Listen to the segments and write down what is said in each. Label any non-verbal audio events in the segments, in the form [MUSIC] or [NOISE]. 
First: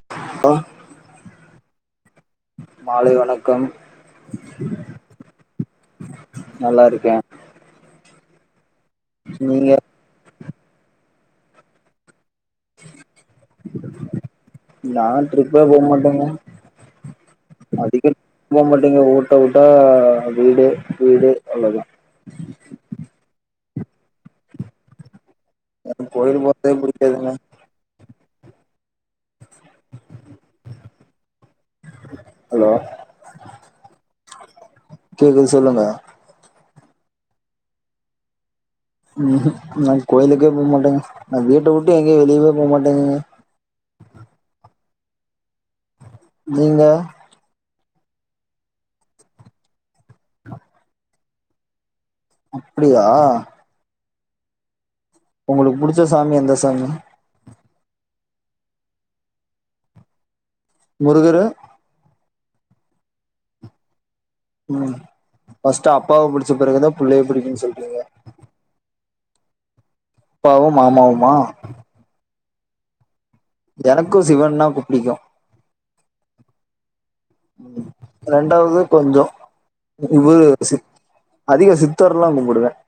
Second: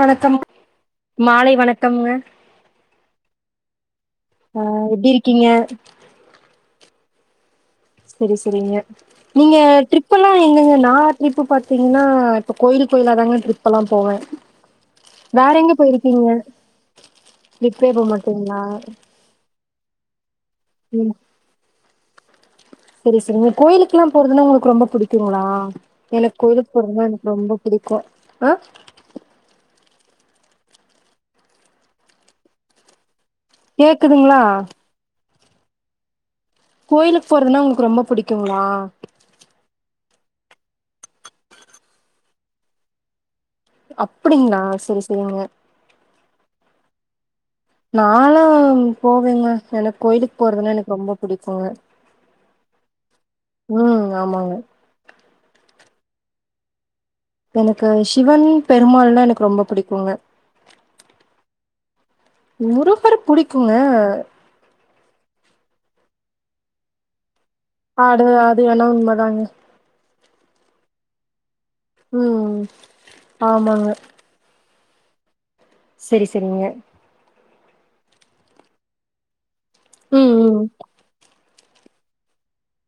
வணக்கம் மாலை வணக்கம்ங்க. மாலை வணக் அ எப்டிருக்கீங்க? நல்லாருக்கே. செரி செரிங்க நீங்க ட்ரிப் எல்லா எங்கங்க நா ட்ரிப்பு பாத்தீங்ன்னா இப்ப கோயில் கோயிலாதாங்க ட்ரிப் எல்லா போவே. நா வேற எங்க போயிருக்கீங்க? ட்ரிப்பே போ அதிகோ [INAUDIBLE] மாட்டீங்களா போமாட்டேங்க ஊட்ட உட்டா வீடு வீடு அவ்ளோதா. செரி செரிங்க கோயிக்குலா போறதுன்னா உங்குளுக்கு ரொம்ப புடிக்குங்களா? எனக்கு எனக் கோயில் கோயிலுக்கு போறதே போறதுன்னா புடிக்காதுங்க எனக்கு ரொம்ப பிடிக்கு அ ஹலோ? கேக்குதுங்ளா? கேக்குது சொல்லுங்க. கோயிலுக்கு போறதுன்னா உங்குளுக்கு ரொம்ப புடிக்குங்களா? ம்ஹு நா கோயிலுக்கே போமாட்டங்க நா வீட்ட விட்டு எங்கியு வெளியவே போக மாட்டங்கங்க. அப்பிடிங்ளா செரி செரிங்க. நீங்க? நாலா போவேங்க எனக் கோயிலுக் போறதுன்னா எனக் ரொம்ப புடிக்குங்க. அப்டியா ம் ஆமாங்க உங்களுக்கு புடிச்ச சாமி எந்த சாமி எனக்கு சிவன் பெருமாள்லா எனக்கு ரொம்ப புடிக்குங்க முருகரு முருகர் புடிக்குங்க ம் ஃபஸ்ட்டு அப்பாவ புடிச்ச பிறகுதா புள்ளைய புடிக்குன் சொல் ஆடு அ அது வேனா உண்ம தாங்க அப்பாவும் மாமாவுமா ம் ஆமாங்க எனக்கு சிவன்னா புடிக்கும் செரி செரிங்க ம் ரெண்டாவது கொஞ்சோ ம் ம் முருகர் சி அதிக சித்தர்ல்லா கும்புடுவேன்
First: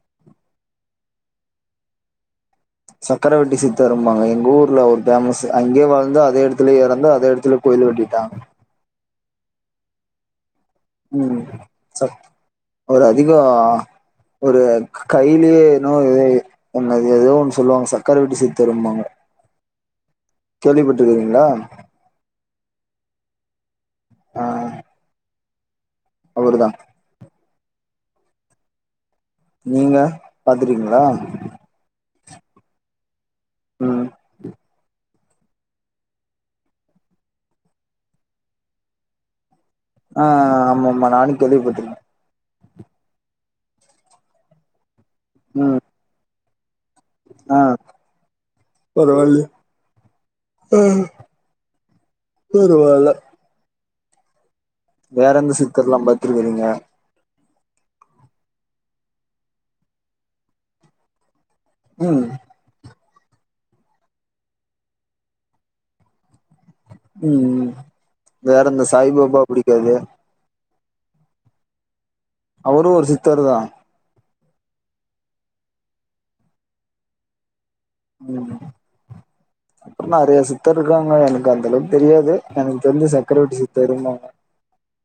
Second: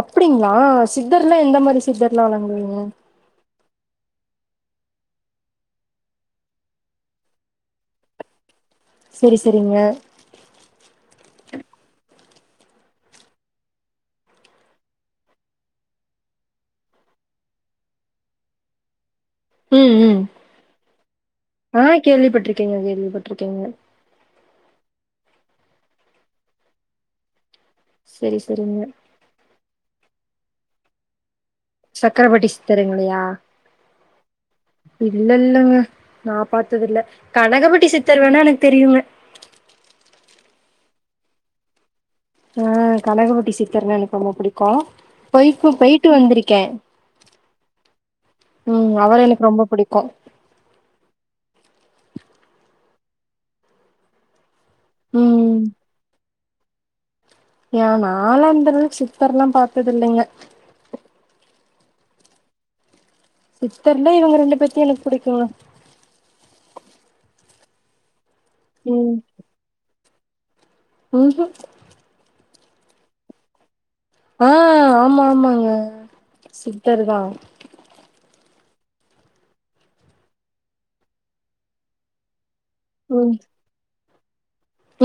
அப்டிங்களா சித்தர்னா எந்த மாரி சித்தர்ல்லா எல்லா கும்டுவீங்க சக்கரவட்டி சித்தருபாங்க எங்க ஊர்ல அவரு பேமஸ் அங்கே வளந்து அதே இடத்துலயே இறந்து அதே இடத்துலே கோயில் கட்டிட்டா சேரி சேரிங்க ம் சத் ஒரு அதிகம் ஒரு கையிலயே இன்னொரு வேலு என்ன அது ஏதோ ஒண்ணு சொல்லுவாங்க சக்கரவட்டி சித்தருபாங்க ம் ம் ஆ கேள்விப்பட்டிருக்கேங்க கேள்விப்பட்டிருக்கேங்க ஆ அவுருதா சேரி சேரிங்க நீங்க பாத்துருக்கீங்ளா சக்கர வட்டி சித்தருங்களியா ம் இல்லல்லங்க நா பாத்ததில்ல கனகப்பட்டி சித்தர் வேணா எனக்கு தெரியுங்க ஆ ஆ ஆமா ஆமா நானு கேள்விப்பட்டுருக்கே ஆ கனகப்பட்டி சித்தர்னா எனக்கு ரொம்ப புடிக்கும் போய்ட்டு ம் போய்ட்டு வந்திருக்கேன் ஆ பரவால்ல எனக்கு ரொம்ப புடிக்கு அ பரவால்ல வேற எந்த ம் சித்தர்லா பாத்துருக்றீங்க ஏன் நாலா அந்தளவுக்கு சித்தர்லா பாத்தது இல்லைங்க ம் சித்தர்லே இவங்க ரெண்டு பேர்த்தா எனக்கு புடிக்குங்க ம் ம் வேற இந்த சாய் பாபா புடிக்காதா உஹும் அவுரு ஒரு சித்தர்தா ஆ ஆமா ஆமாங்க சித்தர்தா ம் நறைய சித்தர் இருக்காங்க எனக்கு அந்த அளவுக்கு தெரியாது எனக்கு தெரிஞ்சி ம் சக்கரவட்டி சித்தர்ம்பாங்க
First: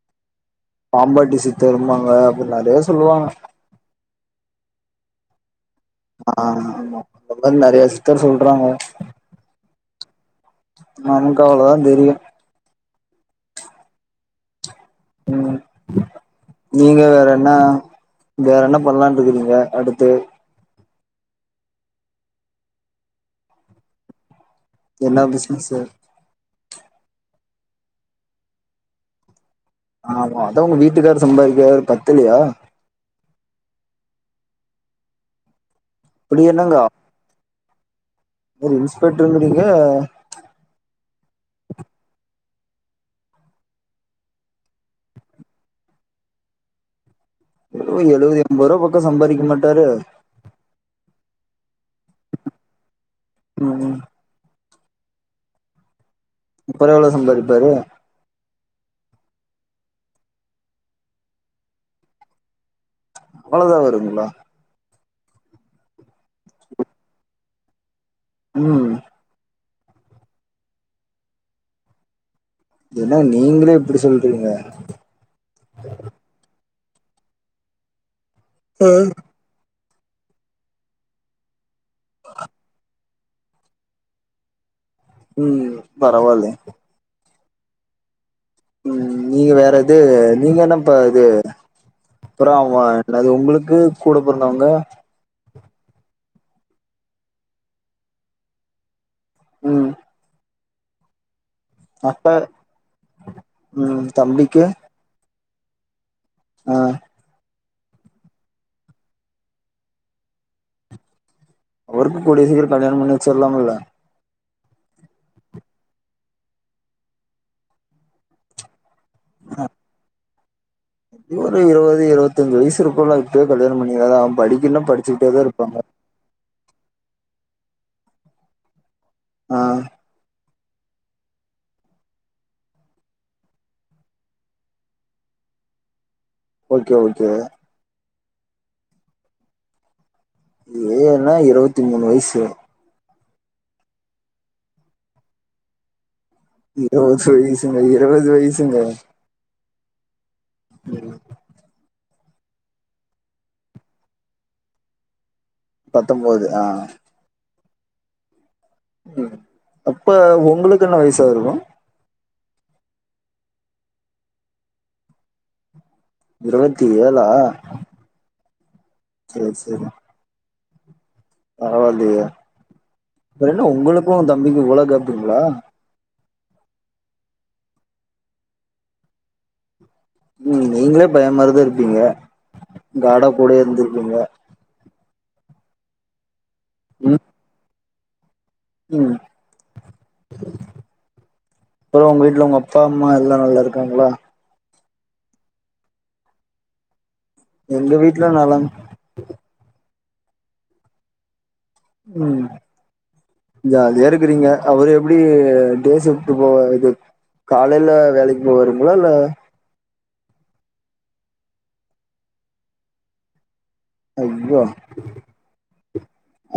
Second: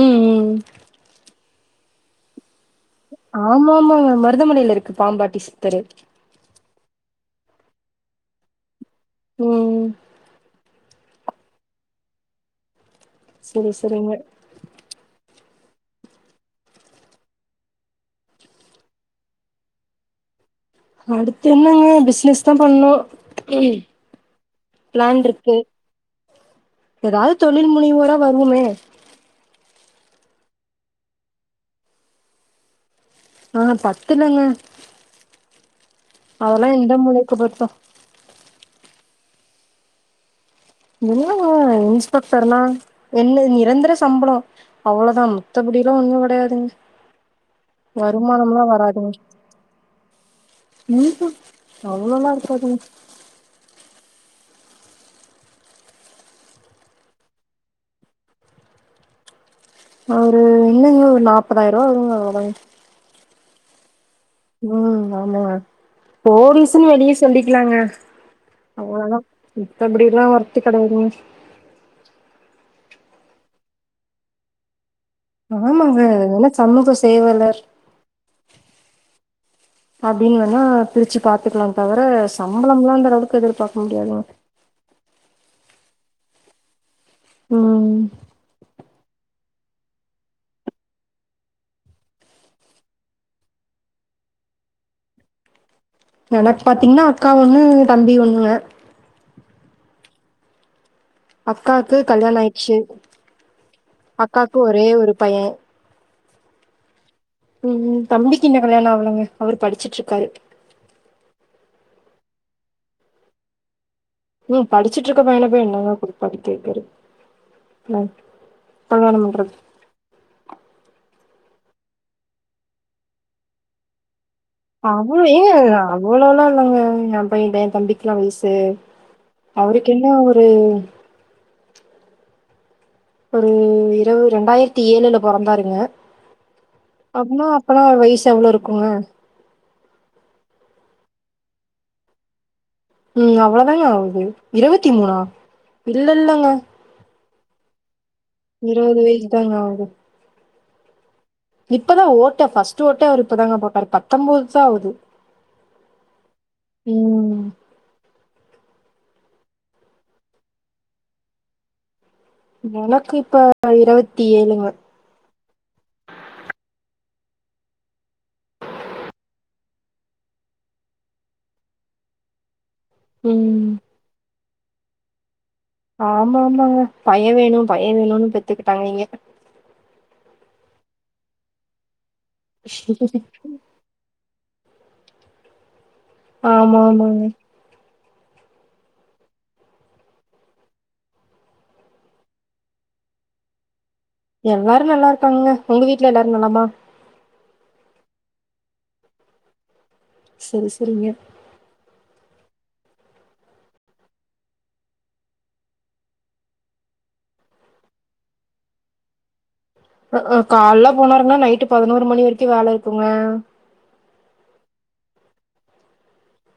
ம் ம் பாம்பாட்டி சித் தரும்பாங்க அப்டின் நறைய சொல்லுவாங்க ஆமா ஆமாங்க மருதமலைலருக்கு பாம்பாட்டி சித்தரு ஆ ஆமா அந்த மாரி நெறைய சித்தர் சொல்றாங்க ம் நமக்கு அவ்வளோதா தெரியு செரி செரிங்க ம் நீங்க வேற என்னா வேற என்ன பண்ணலா இருக்கறீங்க அடுத்து அடுத்து என்னங்க பிசினஸ் தா பண்ணு ம் என்ன பிளான் இருக்கு பிசினஸ் எதாவது தொழில் முனிவோரா வருவோமே ஆமா அதா உங்க வீட்டுக்காரு சம்பாதிக்கறாரு பத்தலயா ஆ பத்தலங்க அப்டி அதெல்லா எந்த மூலைக்கு பத்து அவரு இன்ஸ்பெக்டருனீங்க இல்லங்க இன்ஸ்பெக்டர்னா என்ன நிரந்தர சம்பளோ அவ்ளோதா மித்தபடில்லா ஒன்னு கெடையாதுங்க ஒரு எழுவது வருமானம்லா எம்பது ரூபா பக்க சம்பாதிக்க மாட்டாரு ம்ஹும் அவ்ளோல்லா இருக்காதுங்க ம் அப்றோ எவ்ளோ சம்பாரிப்பாரு அவரு இல்லைங்க ஒரு நாப்பதாயிர ரூவா வருங்க அவ்ளோ தாங்க அவ்ளோதா வருங்கலா ம் ஆமாங்க போலீஸூன் வெளிய சொல்லிக்கலாங்க ம் அவ்ளோதா இப்ப அப்டில்லா வொர்த்து கடையாதுங்க என்ன நீங்களே இப்படி சொல்றீங்க ஆமாங்க என்னா சமூக சேவளர் ஆ அப்டின் வேணா பிரிச்சு பாத்துக்கலா தவர சம்பளம்லா அந்த அளவுக்கு எதிர்பாக்க முடியாதுங்க ம் பரவால்லயே ம் ம் நீங்க வேற எது நீங்க என்னப்ப இது அப்றோ அவங்க உங்களுக்கு கூட பொறந்தவங்க எனக் பாத்தீங்கன்னா அக்கா ஒன்னு தம்பி ஒன்னுங்க ம் அக்காக்கு அக்கா கல்யாண ஆயிச்சு ம் அக்காக்கு தம்பிக்கு ஒரே ஒரு பைய ஆ ம் தம்பிக்கு இன்னு கல்யாணம் ஆவலங்க அவரு படிச்சிட்டு இருக்காரு அவருக்கு கூடிய சீக்கரோ கல்யாணம் பண்ணி வச்சிரலாம்ல உம் படிச்சிட்டு இருக்க பையன போய் என்னங்க போய் படிக்க வைக்கிறது உம் கல்யாணம் பண்றது ஒரு இருவது இருவத்தஞ்சு வயசு இருக்குள்ள இப்பயே கல்யாண பண்ணிங்கனா அவன் படி அவ்ளோ ஏ அவ்ளோலா இல்லங்க என் பைய என் தம்பிக்கெல்லா வயசு ஆ அவருக்கு என்ன ஒரு ஒரு இரவு ரெண்டாயிரத்தி ஏழுல பொறந்தாருங்க ஓகே ஓகே அப்னா அப்பனா வயசு எவ்ளோ இருக்குங்க ஏழுனா இருவத்தி மூணு வயசு ம் அவ்ளதாங்க ஆவுது இருவத்தி மூணா இல்ல இல்லங்க இருவது வயசுங்க இருவது வய இருவது வயசு தாங்க ஆவுது உம் இப்பதா ஓட்ட ஃபர்ஸ்ட்டு ஓட்டே அவரு இப்பதாங்க போட்டாரு பத்தொம்போது தா ஆகுது பத்தொம்போது ஆ ம் ம் அப்ப உங்குளுக்கு என்ன வயசா இருக்கோ எனக்கு இப்ப இருவத்தி ஏழுங்க இருவத்தி ஏழா செரி செரி பரவால்லையே அப்பறோ என்ன ம் உங்குளுக்கு உ தம்பிக்கோ இவ்ளோ கேப்புங்களா ஆமா ஆமாங்க பைய வேணோ பைய வேணோன்னு பெத்துக்கிட்டாங்கிங்க ம் நீங்களே பயமாரிதா இருப்பீங்க இங்க கார்டா கூட இருந்திருப்பீங்க ஆமா ஆமாங்க உம் அப்புறோ உங்க வீட்ல உங்க அப்பா அம்மா எல்லா நல்லா இருக்காங்களா எல்லாரு நல்லா இருக்காங்க உங்க வீட்ல எல்லாரு நலமா எங்க வீட்ல நலம் செரி செரிங்க உம் ஜாலியா இருக்குறீங்க அவரு எப்டி டே ஷிப்ட்டு போவா இது காலைல வேலைக்கு போவாருங்களா இல்ல ம் கால்ல போனாருங்கன்னா நைட்டு பதினோரு மணி வரிக்கோ வேல இருக்குங்க ஐய்யோ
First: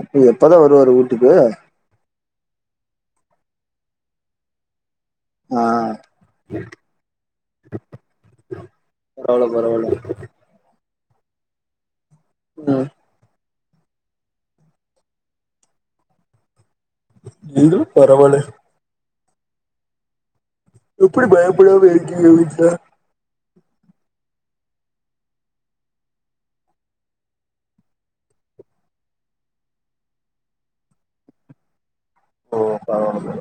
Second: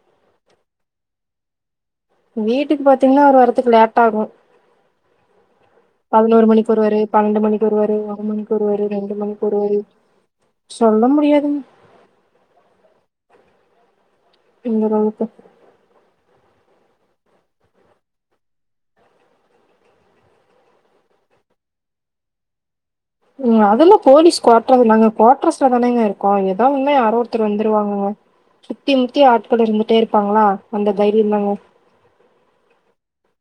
அப்போ எப்பதா வருவாரு வீட்டுக்கு வீட்டுக்கு பாத்தீங்கன்னா அவரு வர்த்துக்கு லேட் ஆகோ அ பதினோரு மணிக்கு வருவாரு பன்னெண்டு மணிக்கு வருவாரு ஒரு மணிக்கு வருவாரு ரெண்டு பரவால்ல மணிக்கு வருவாரு பரவால்ல சொல்ல முடியாதுங்க உம் இந்த காலத்து அப்புடி நீடு பரவாலே எப்டி பயப்படாம இருக்கீங்க வீட்ல ம் அதெல்லா போலீஸ் க்வாட்டர்ஸ் தாங்க குவாட்ரஸ்ல தானங்க இக்கோ எதா ஒன்னு யாரோ ஒருத்தர் வந்துருவாங்கங்க சுத்தி முத்தி ஆட்கள் இருந்துட்டே இருப்பாங்களா அந்த தைரியோ தாங்க ஓ பறவால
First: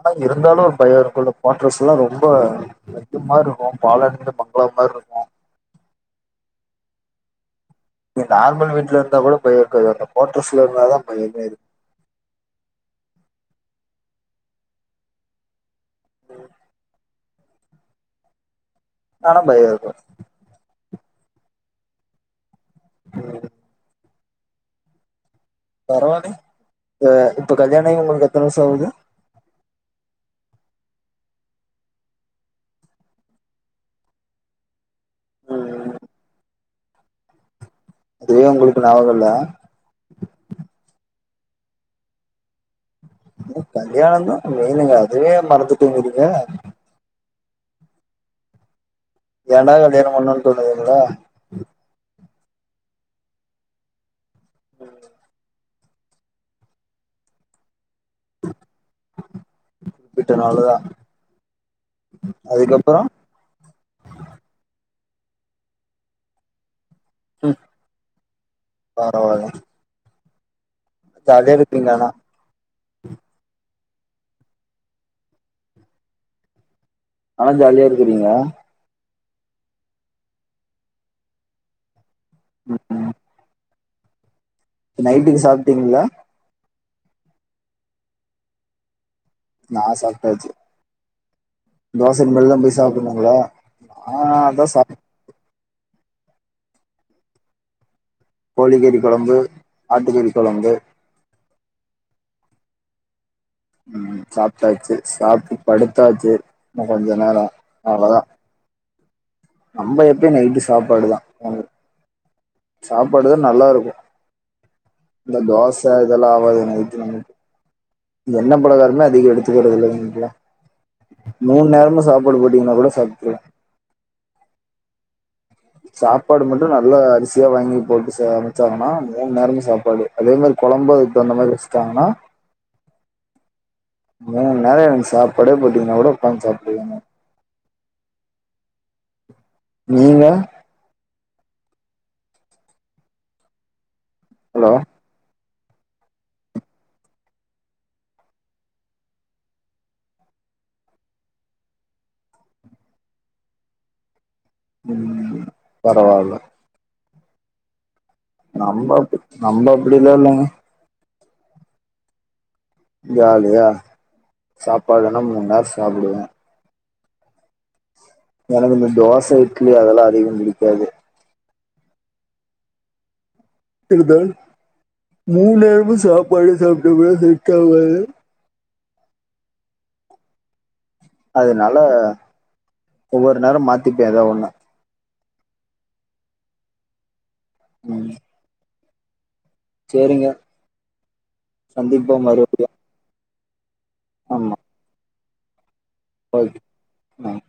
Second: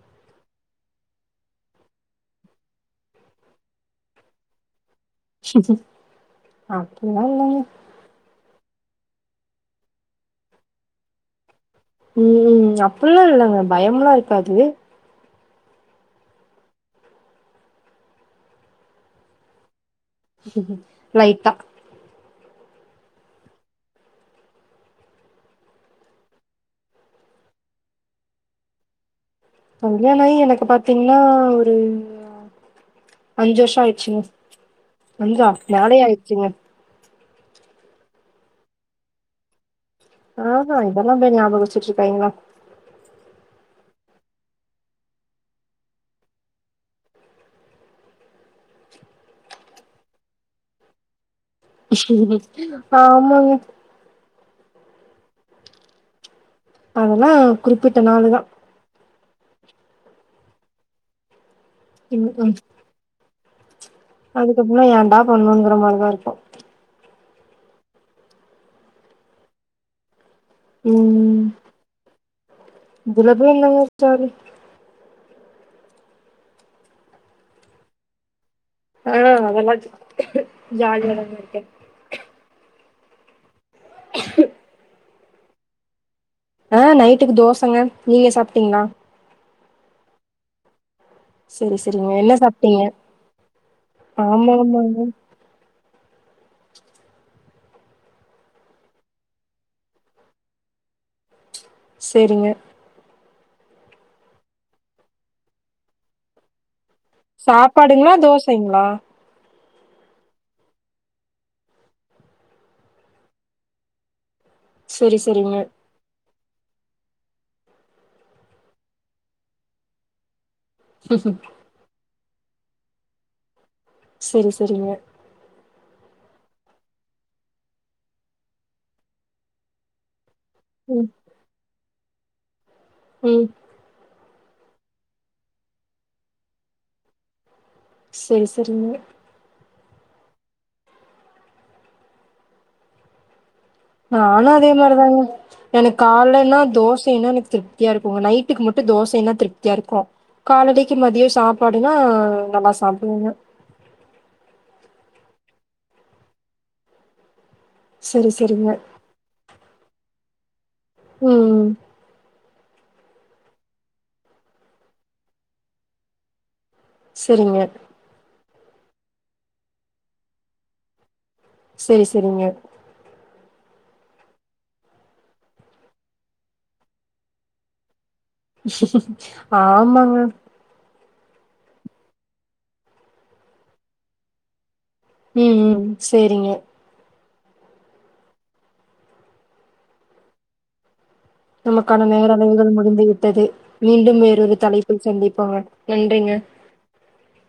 ஆனா இருந்தாலு ஒரு பயோ இருக்கோல கோட்ரஸ் எல்லா ரொம்ப பிளட்ஜ் மாரி இருக்கோ பாலடைஞ்ச பங்ளா மாரி இருக் அப்டிலா இல்லங்க நீ நார்மல் வீட்ல இருந்தா கூட பயோ இருக்காது அந்த கோட்ரஸ்ல இருந்தாதா பயமே இருக் ம் அப்புல்லா இல்லங்க பயம்லா இருக்காது ம் ஆனா பயோ இருக்கோ லைட்டா ம் பரவாலய்ங்க இப்ப இப்போ கல்யாணோ ஆய் உங்குளுக்கு எத்தன வர்ஷோ ஆவுது கல்யாணோ ஆய் எனக்கு பாத்தீங்கன்னா ஒரு அஞ்சு வர்ஷோ ஆய்றுச்சுங்க அஞ்சா நாலே ஆய்றுச்சுங்க அதுவே ஒங்களுக்கு நாபகோ இல்ல ஆஹ இதல்லா போய் நாபகோ வச்சுட்ருப்பாய்ங்களா என்ன கல்யாணந்தா மெயினுங்க அதுவே மறந்துட்டேங்கிறீங்க ஏன்டா கல்யாணோ பண்ணோன் தோணுதுங்களா ஆமங்க ம் அதல்லா குறிப்பிட்ட நாளு தா குறிப்பிட்ட நாளுதா ம் அதுக்கப்பறோ அதுக்கப்பறோலா ஏன்டா பண்ணோங்குர மாரிதா இருக்கு ம் பரவால்ல ஜாலியா இருப்பிங்க ஆனா துர்கைன்லதா இருக்காரு ஆனா ஜாலியா இருக்குறீங்க ஆ அதலா ஜாலியாதாங்க இருக்கே ம் ம் நைட்டுக்கு சாப்ட்டீங்களா ஆ நைட்டுக்கு தோசங்க நீங்க சாப்டீங்களா நா சாப்டாச்சு சரி சரிங்க. தோச என்ன இனிமேல்தா போய் சாப்ட்டீங்க? சாப்பனுங்களா ஆ ஆமா அதா ஆமாங்க. சாப் கோழிக்கறி கொழம்பு ஆட்டுக்கறி கொழம்பு சேரிங்க ம் சாப்ட்டாச்சு சாப்ட்டு படுத்தாச்சு இன்னு கொஞ்ச நேரோ அவ்ளோதா டைங்களா நம்ம எப்பயு நைட்டு சாப்பாடுதா சாப்பாடுதா நல்லாருக்கு சரி இந்த சரிங்க. தோச இதல்லா ஆவாது நைட்டு நமக்கு எண்ண பலகாரமே அதிகொ எடுத்துக்குறது இல்ல இங்குட்லா மூண் நேரமு சாப்பாடு போட்டிங்கனா கூட சாப்ட்ருவே செரி செரிங்க சாப்பாடு மட்டு நல்ல அரிசியா வாங்கி போட்டு சமச்சாங்கன்னா மூண் நேரமு சாப்பாடு அதே மாரி கொழம்பு ம் அதுக் தகுந்த மாரி வஸ்ட்டாங்கனா ம் மூண் நேரோ எனக்கு சாப்பாடே போட்டீங்னா கூட உக்காந்து சாப்டுவே நானு செரி செரிங்க நீங்க நானு அதே ஹலோ மாரிதாங்க எனக்கு கால்லன்னா தோசைன்னா எனக்கு திருப்தியா இருக்குங்க நைட்டுக்கு மட்டு தோசைன்னா திருப்தியா இருக்கு காலலைக்கு மதியொ சாப்பாடுனா நல்லா சாப்டுவங்க ம் பரவால்ல சரி சரிங்க நம்ம அப்டி நம்ம அப்டிலா இல்லங்க ம் ஜாலியா சாப்பாடுனா மூண் நேரோ சாப்டுவே செரிங்க எனக்கு இந்த தோச இட்லி அதல்லா அதிகோ புடிக்காது சேரி சேரிங்க மூணேரம சாப்பாடு சாப்பிட்டு [UNINTELLIGIBLE] ஆமாங்க அதுனால ஒவ்வொரு நேரோ மாத்திப்பே ஏதா ஒண்ண உ உ சேரிங்க உ சேரிங்க நமக்கான நேரளவுகல் மறுபடியும் முடிந்து விட்டது மீண்டு வேறொரு தலைப்பில் சந்திப்போங்க நன்றிங்க ஓ ஆ பாய்